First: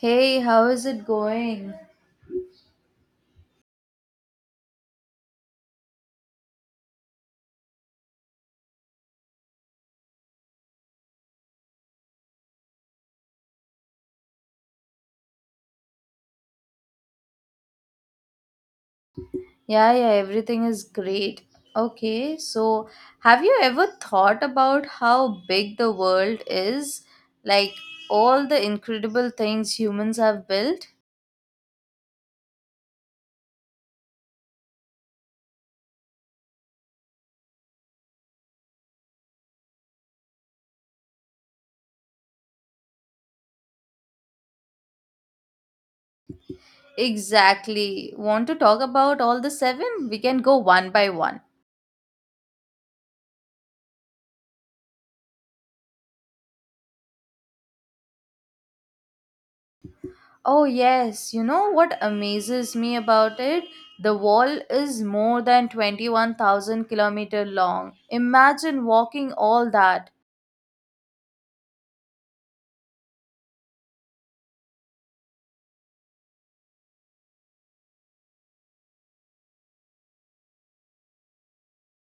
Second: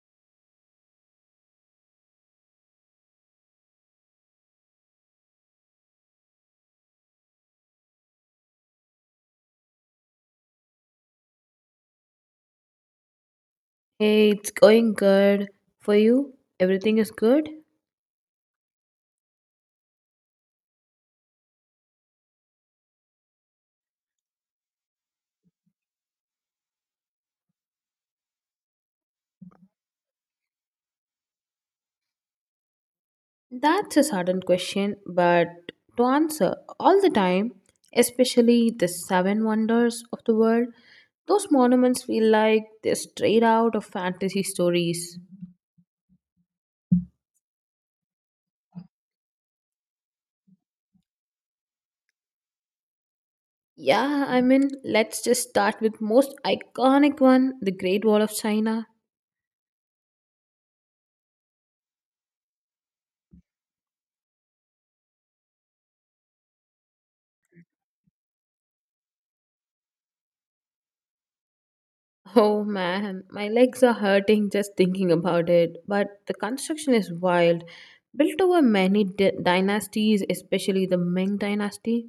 Hey, how is it going? Hey, it's going good. For you, everything is good? Yeah, yeah, everything is great. Okay, so have you ever thought about how big the world is? Like all the incredible things humans have built? That's a sudden question, but to answer all the time, especially the seven wonders of the world, those monuments feel like they're straight out of fantasy stories. Exactly. Want to talk about all the seven? We can go one by one. Yeah, I mean, let's just start with most iconic one, the Great Wall of China. Oh, yes. You know what amazes me about it? The wall is more than 21,000 kilometer long. Imagine walking all that. Oh man, my legs are hurting just thinking about it. But the construction is wild, built over many dynasties, especially the Ming dynasty.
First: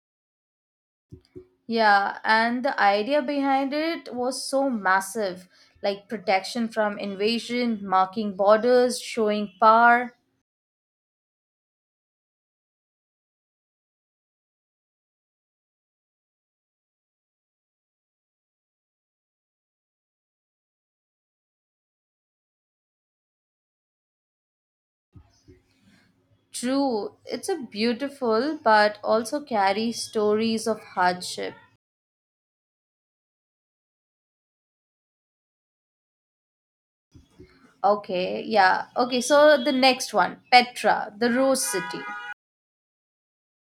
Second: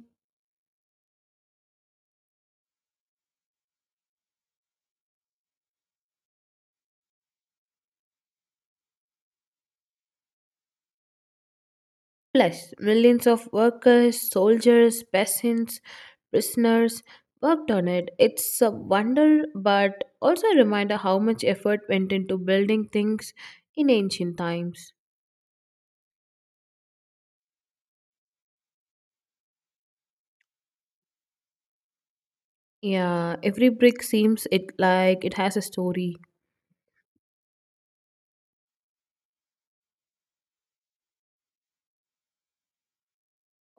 Yeah, and the idea behind it was so massive like protection from invasion, marking borders, showing power. Plus, millions of workers, soldiers, peasants, prisoners worked on it. It's a wonder, but also a reminder how much effort went into building things in ancient times. True, it's a beautiful but also carries stories of hardship. Yeah, every brick seems it like it has a story. Okay, yeah. Okay, so the next one, Petra, the Rose City.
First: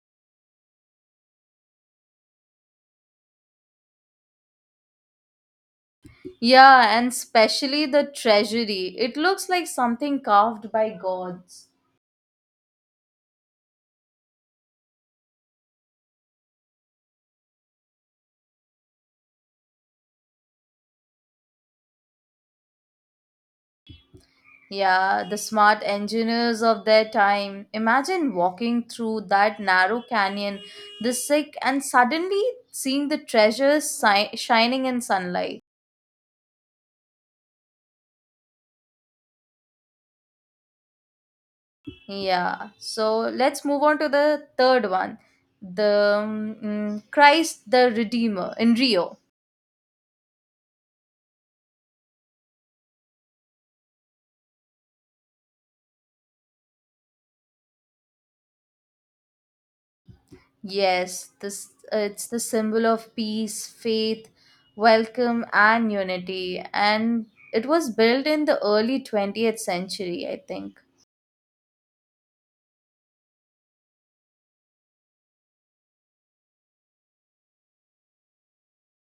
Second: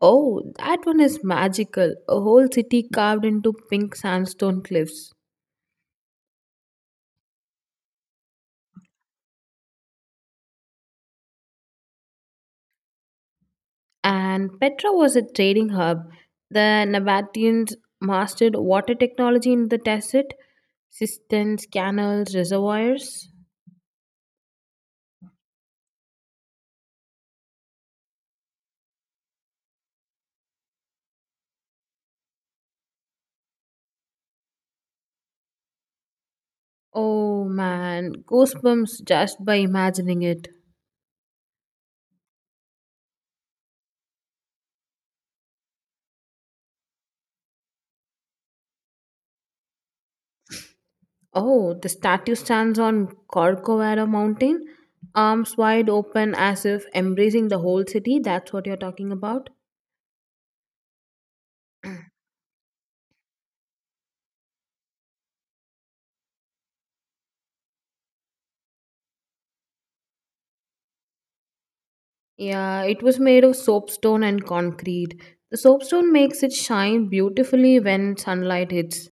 Oh, that one is magical. A whole city carved into pink sandstone cliffs. Yeah, and especially the treasury. It looks like something carved by gods. And Petra was a trading hub. The Nabateans mastered water technology in the desert, cisterns, canals, reservoirs. Yeah, the smart engineers of their time. Imagine walking through that narrow canyon, the sick, and suddenly seeing the treasures shining in sunlight. Oh man, goosebumps just by imagining it. Yeah, so let's move on to the third one, the Christ the Redeemer in Rio. Oh, the statue stands on Corcovado Mountain, arms wide open as if embracing the whole city. That's what you're talking about. Yes, this it's the symbol of peace, faith, welcome, and unity, and it was built in the early 20th century, I think. Yeah, it was made of soapstone and concrete. The soapstone makes it shine beautifully when sunlight hits.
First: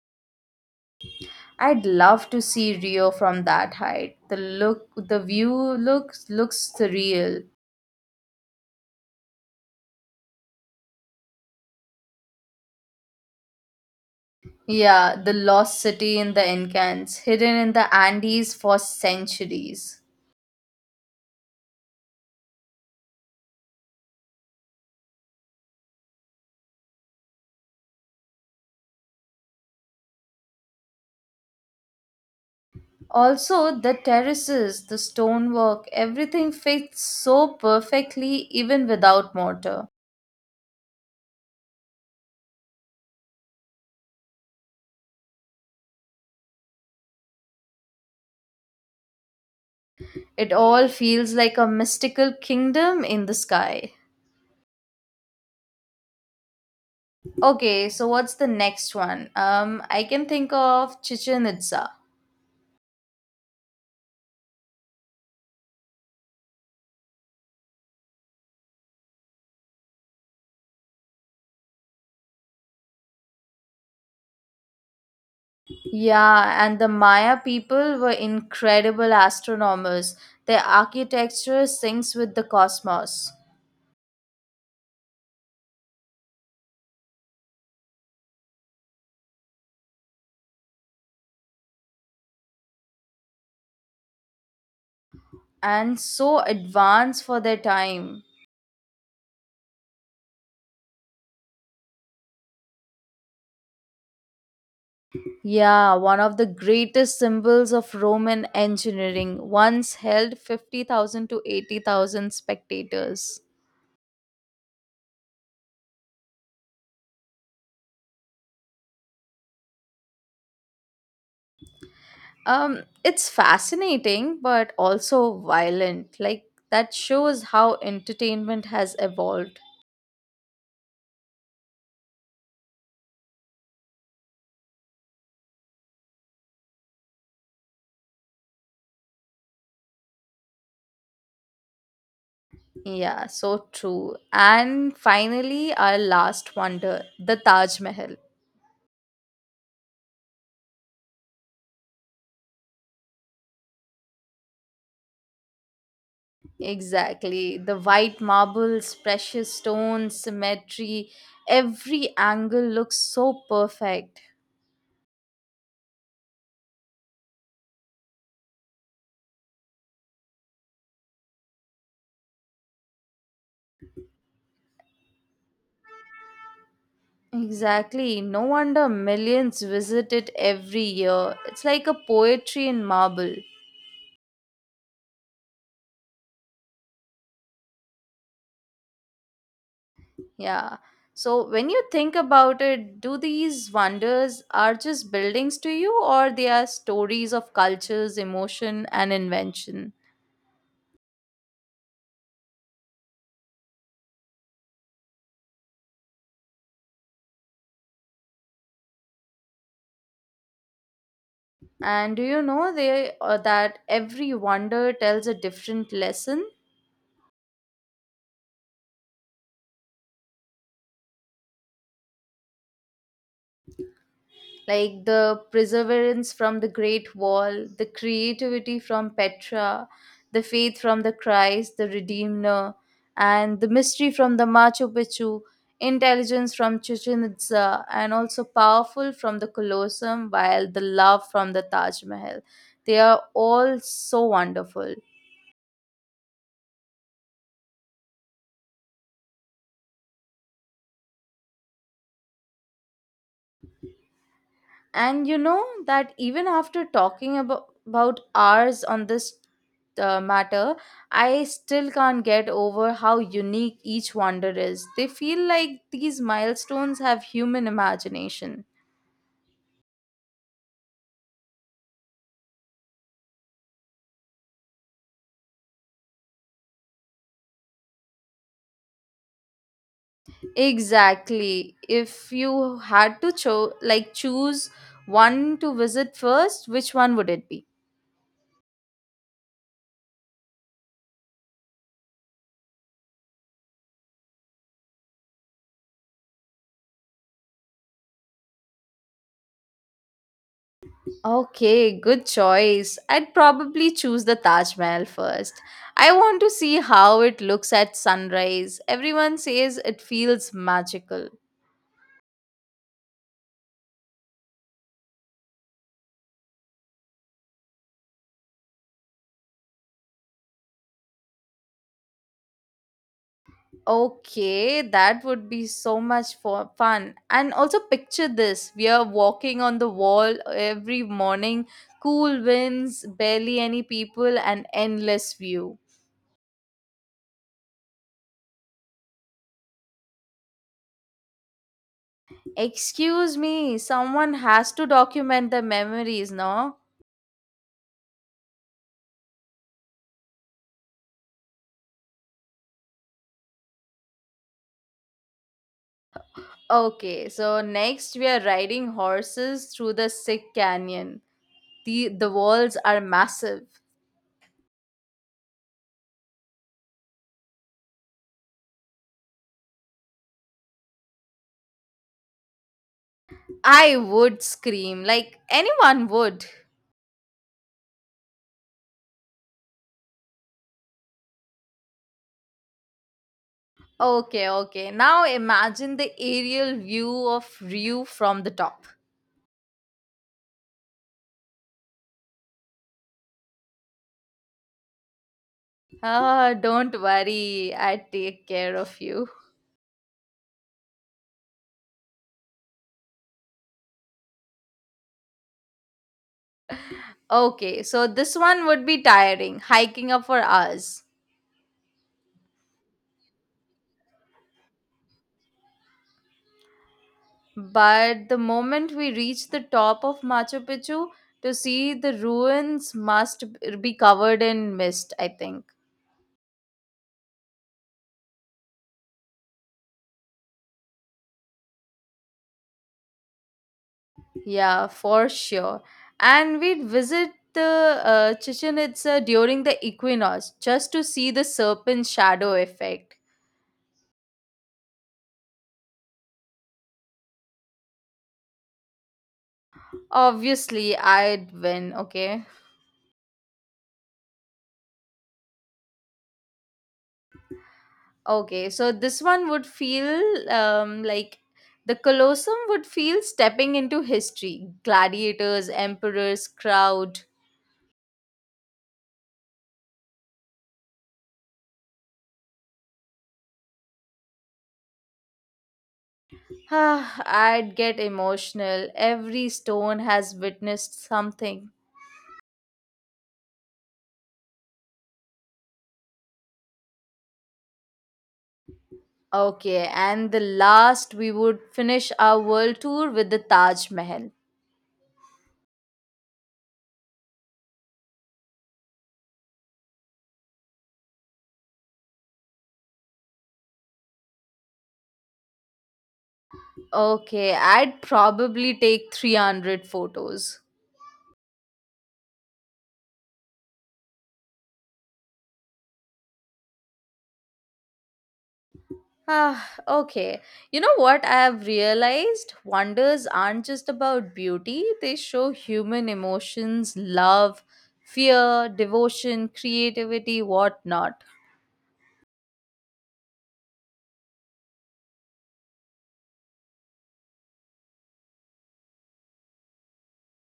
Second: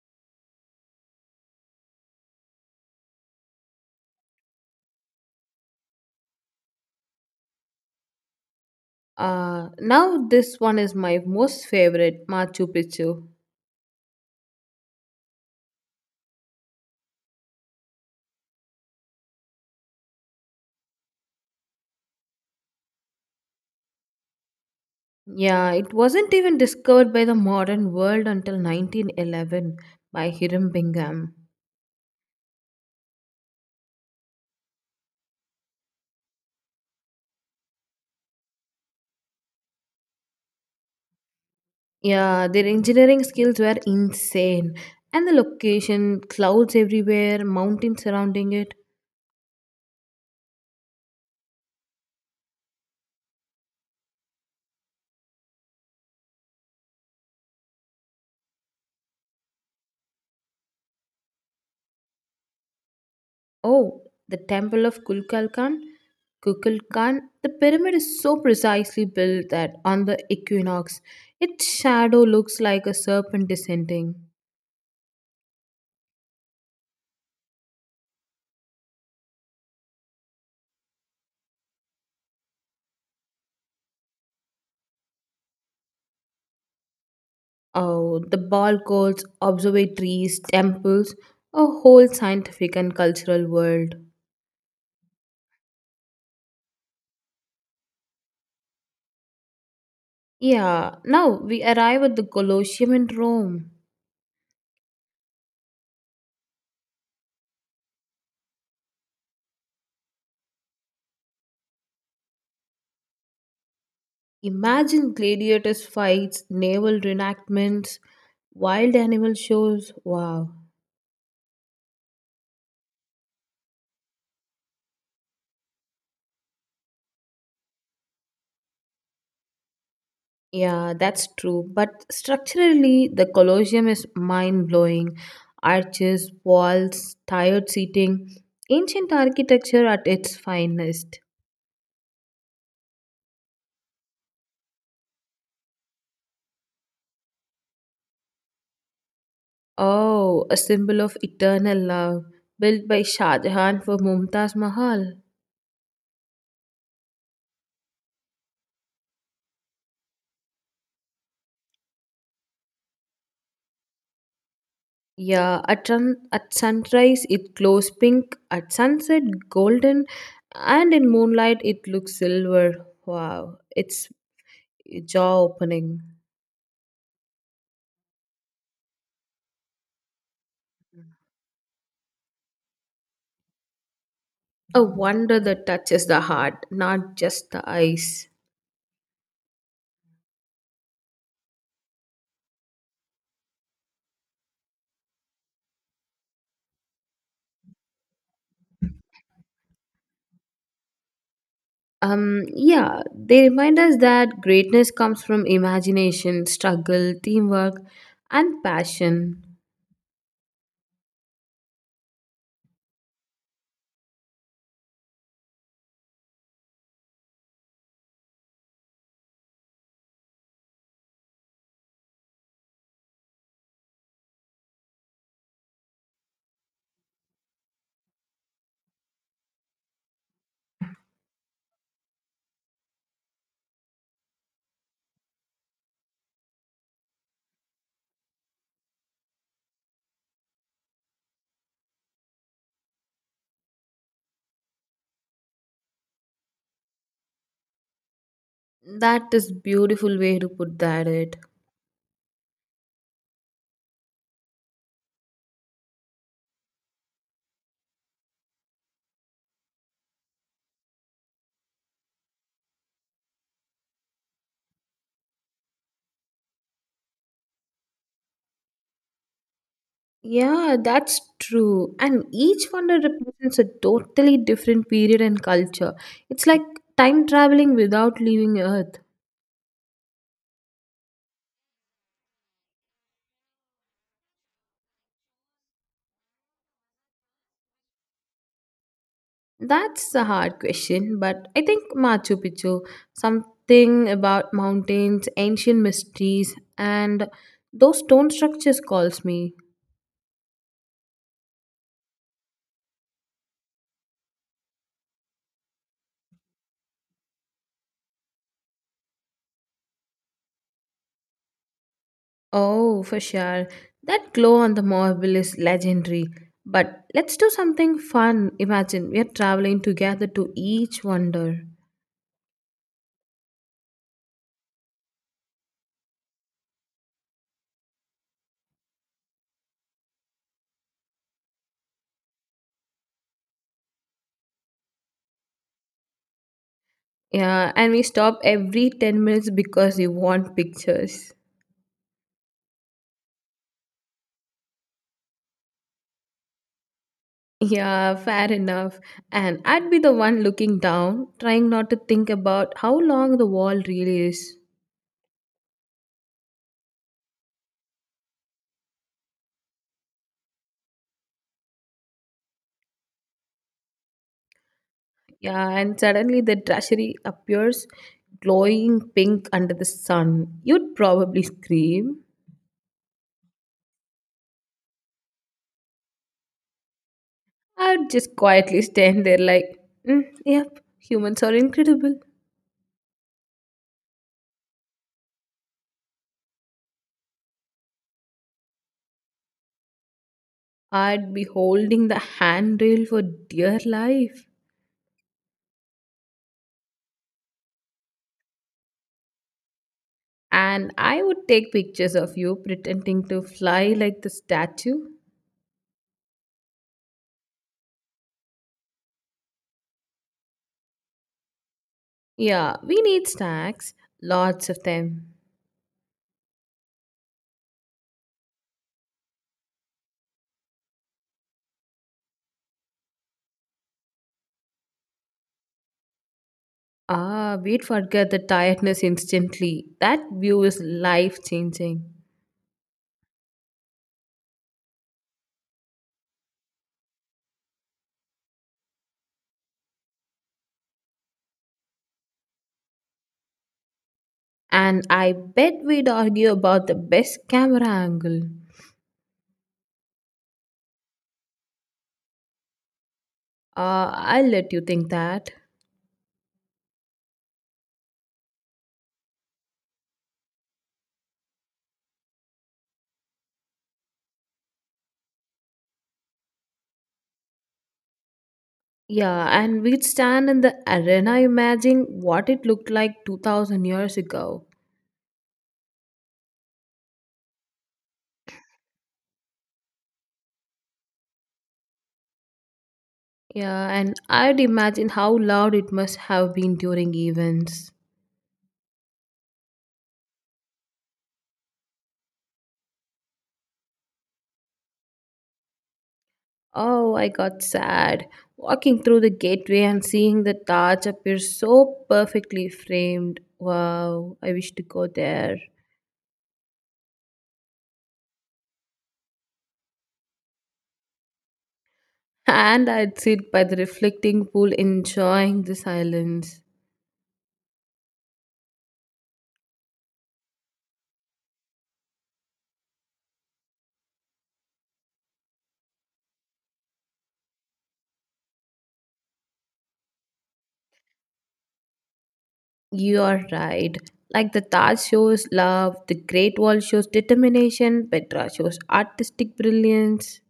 I'd love to see Rio from that height. The look, the view looks surreal. Now this one is my most favorite, Machu Picchu. Yeah, the lost city in the Incans, hidden in the Andes for centuries. Yeah, it wasn't even discovered by the modern world until 1911 by Hiram Bingham. Also, the terraces, the stonework, everything fits so perfectly even without mortar. Yeah, their engineering skills were insane. And the location, clouds everywhere, mountains surrounding it. It all feels like a mystical kingdom in the sky. Okay, so what's the next one? I can think of Chichen Itza. Oh, the temple of Kukulkan, Kukulkan. The pyramid is so precisely built that on the equinox, its shadow looks like a serpent descending. Yeah, and the Maya people were incredible astronomers. Their architecture syncs with the cosmos Oh, the balcons, observatories, temples, a whole scientific and cultural world. and so advanced for their time. Yeah, now we arrive at the Colosseum in Rome. Yeah, one of the greatest symbols of Roman engineering once held 50,000 to 80,000 spectators. Imagine gladiators' fights, naval reenactments, wild animal shows. Wow. It's fascinating but also violent. Like, that shows how entertainment has evolved. Yeah, that's true. But structurally, the Colosseum is mind blowing. Arches, walls, tired seating, ancient architecture at its finest. Yeah, so true. And finally, our last wonder, the Taj Mahal. Oh, a symbol of eternal love, built by Shah Jahan for Mumtaz Mahal. Exactly. The white marbles, precious stones, symmetry, every angle looks so perfect. Yeah, at sunrise it glows pink, at sunset golden, and in moonlight it looks silver. Wow, it's jaw opening. Exactly. No wonder millions visit it every year. It's like a poetry in marble. A wonder that touches the heart, not just the eyes. Yeah. So when you think about it, do these wonders are just buildings to you or they are stories of cultures, emotion and invention? Yeah, they remind us that greatness comes from imagination, struggle, teamwork, and passion. And do you know they that every wonder tells a different lesson? Like the perseverance from the Great Wall, the creativity from Petra, the faith from the Christ, the Redeemer, and the mystery from the Machu Picchu, intelligence from Chichen Itza, and also powerful from the Colosseum, while the love from the Taj Mahal. They are all so wonderful. That is beautiful way to put that it. And you know that even after talking about hours on this matter, I still can't get over how unique each wonder is. They feel like these milestones have human imagination. Yeah, that's true. And each wonder represents a totally different period and culture. It's like time traveling without leaving Earth. Exactly. If you had to choose one to visit first, which one would it be? That's a hard question, but I think Machu Picchu, something about mountains, ancient mysteries, and those stone structures calls me. Okay, good choice. I'd probably choose the Taj Mahal first. I want to see how it looks at sunrise. Everyone says it feels magical. Oh, for sure. That glow on the marble is legendary. But let's do something fun. Imagine we are traveling together to each wonder. Okay, that would be so much for fun. And also picture this. We are walking on the wall every morning, cool winds, barely any people and endless view. Yeah, and we stop every 10 minutes because we want pictures. Excuse me, someone has to document the memories, no? Yeah, fair enough. And I'd be the one looking down, trying not to think about how long the wall really is. Okay, so next we are riding horses through the sick canyon. The walls are massive. Yeah, and suddenly the treasury appears glowing pink under the sun. You'd probably scream. I would scream like anyone would. I'd just quietly stand there like, mm, yep, humans are incredible. Okay, okay. Now imagine the aerial view of Ryu from the top. I'd be holding the handrail for dear life. Ah, don't worry. I take care of you. And I would take pictures of you pretending to fly like the statue. Okay, so this one would be tiring, hiking up for hours. Yeah, we need snacks, lots of them. But the moment we reach the top of Machu Picchu to see the ruins must be covered in mist, I think. Ah, we'd forget the tiredness instantly. That view is life changing. Yeah, for sure. And we'd visit the Chichen Itza during the equinox just to see the serpent shadow effect. And I bet we'd argue about the best camera angle. Obviously, I'd win, okay? Ah, I'll let you think that. Okay, so this one would feel um, like the Colosseum would feel stepping into history. Gladiators, emperors, crowd. Yeah, and we'd stand in the arena imagining what it looked like 2000 years ago. Ah, I'd get emotional. Every stone has witnessed something. Yeah, and I'd imagine how loud it must have been during events. Okay, and the last we would finish our world tour with the Taj Mahal. Oh, I got sad. Walking through the gateway and seeing the Taj appear so perfectly framed. Wow, I wish to go there. Okay, I'd probably take 300 photos. And I'd sit by the reflecting pool enjoying the silence. Ah, okay. You know what I have realized? Wonders aren't just about beauty, they show human emotions, love, fear, devotion, creativity, whatnot. You are right. Like the Taj shows love, the Great Wall shows determination, Petra shows artistic brilliance,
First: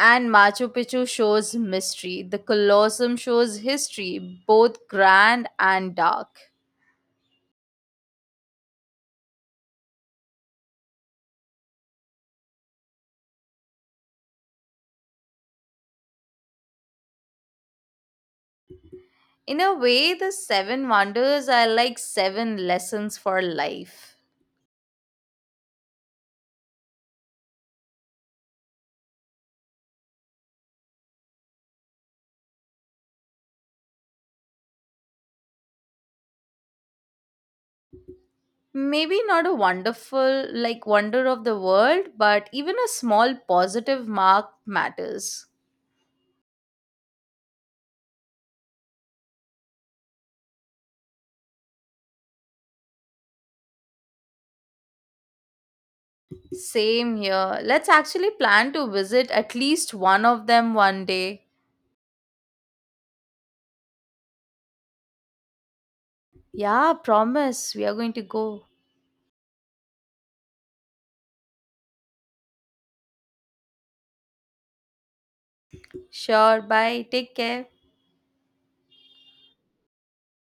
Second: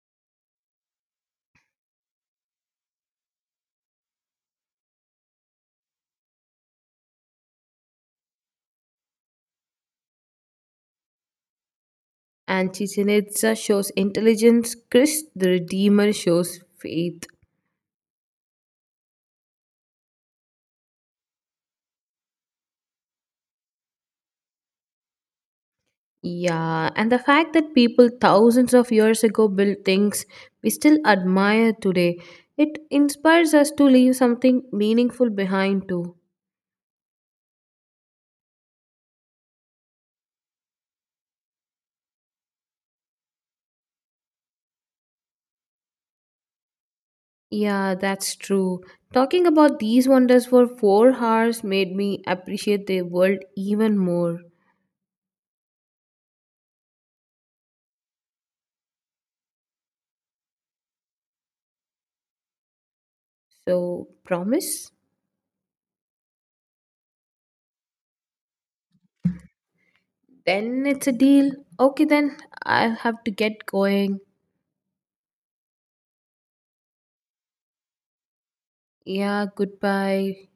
And Machu Picchu shows mystery. The Colosseum shows history, both grand and dark. and Chichen Itza shows intelligence, Christ the Redeemer shows faith. In a way, the seven wonders are like seven lessons for life. Yeah, and the fact that people thousands of years ago built things we still admire today, it inspires us to leave something meaningful behind too. Maybe not a wonderful, like, wonder of the world, but even a small positive mark matters. Yeah, that's true. Talking about these wonders for 4 hours made me appreciate the world even more. Same here. Let's actually plan to visit at least one of them one day. So, promise? Yeah, promise. We are going to go. Then it's a deal. Okay, then I have to get going. Sure, bye. Take care. Yeah, goodbye.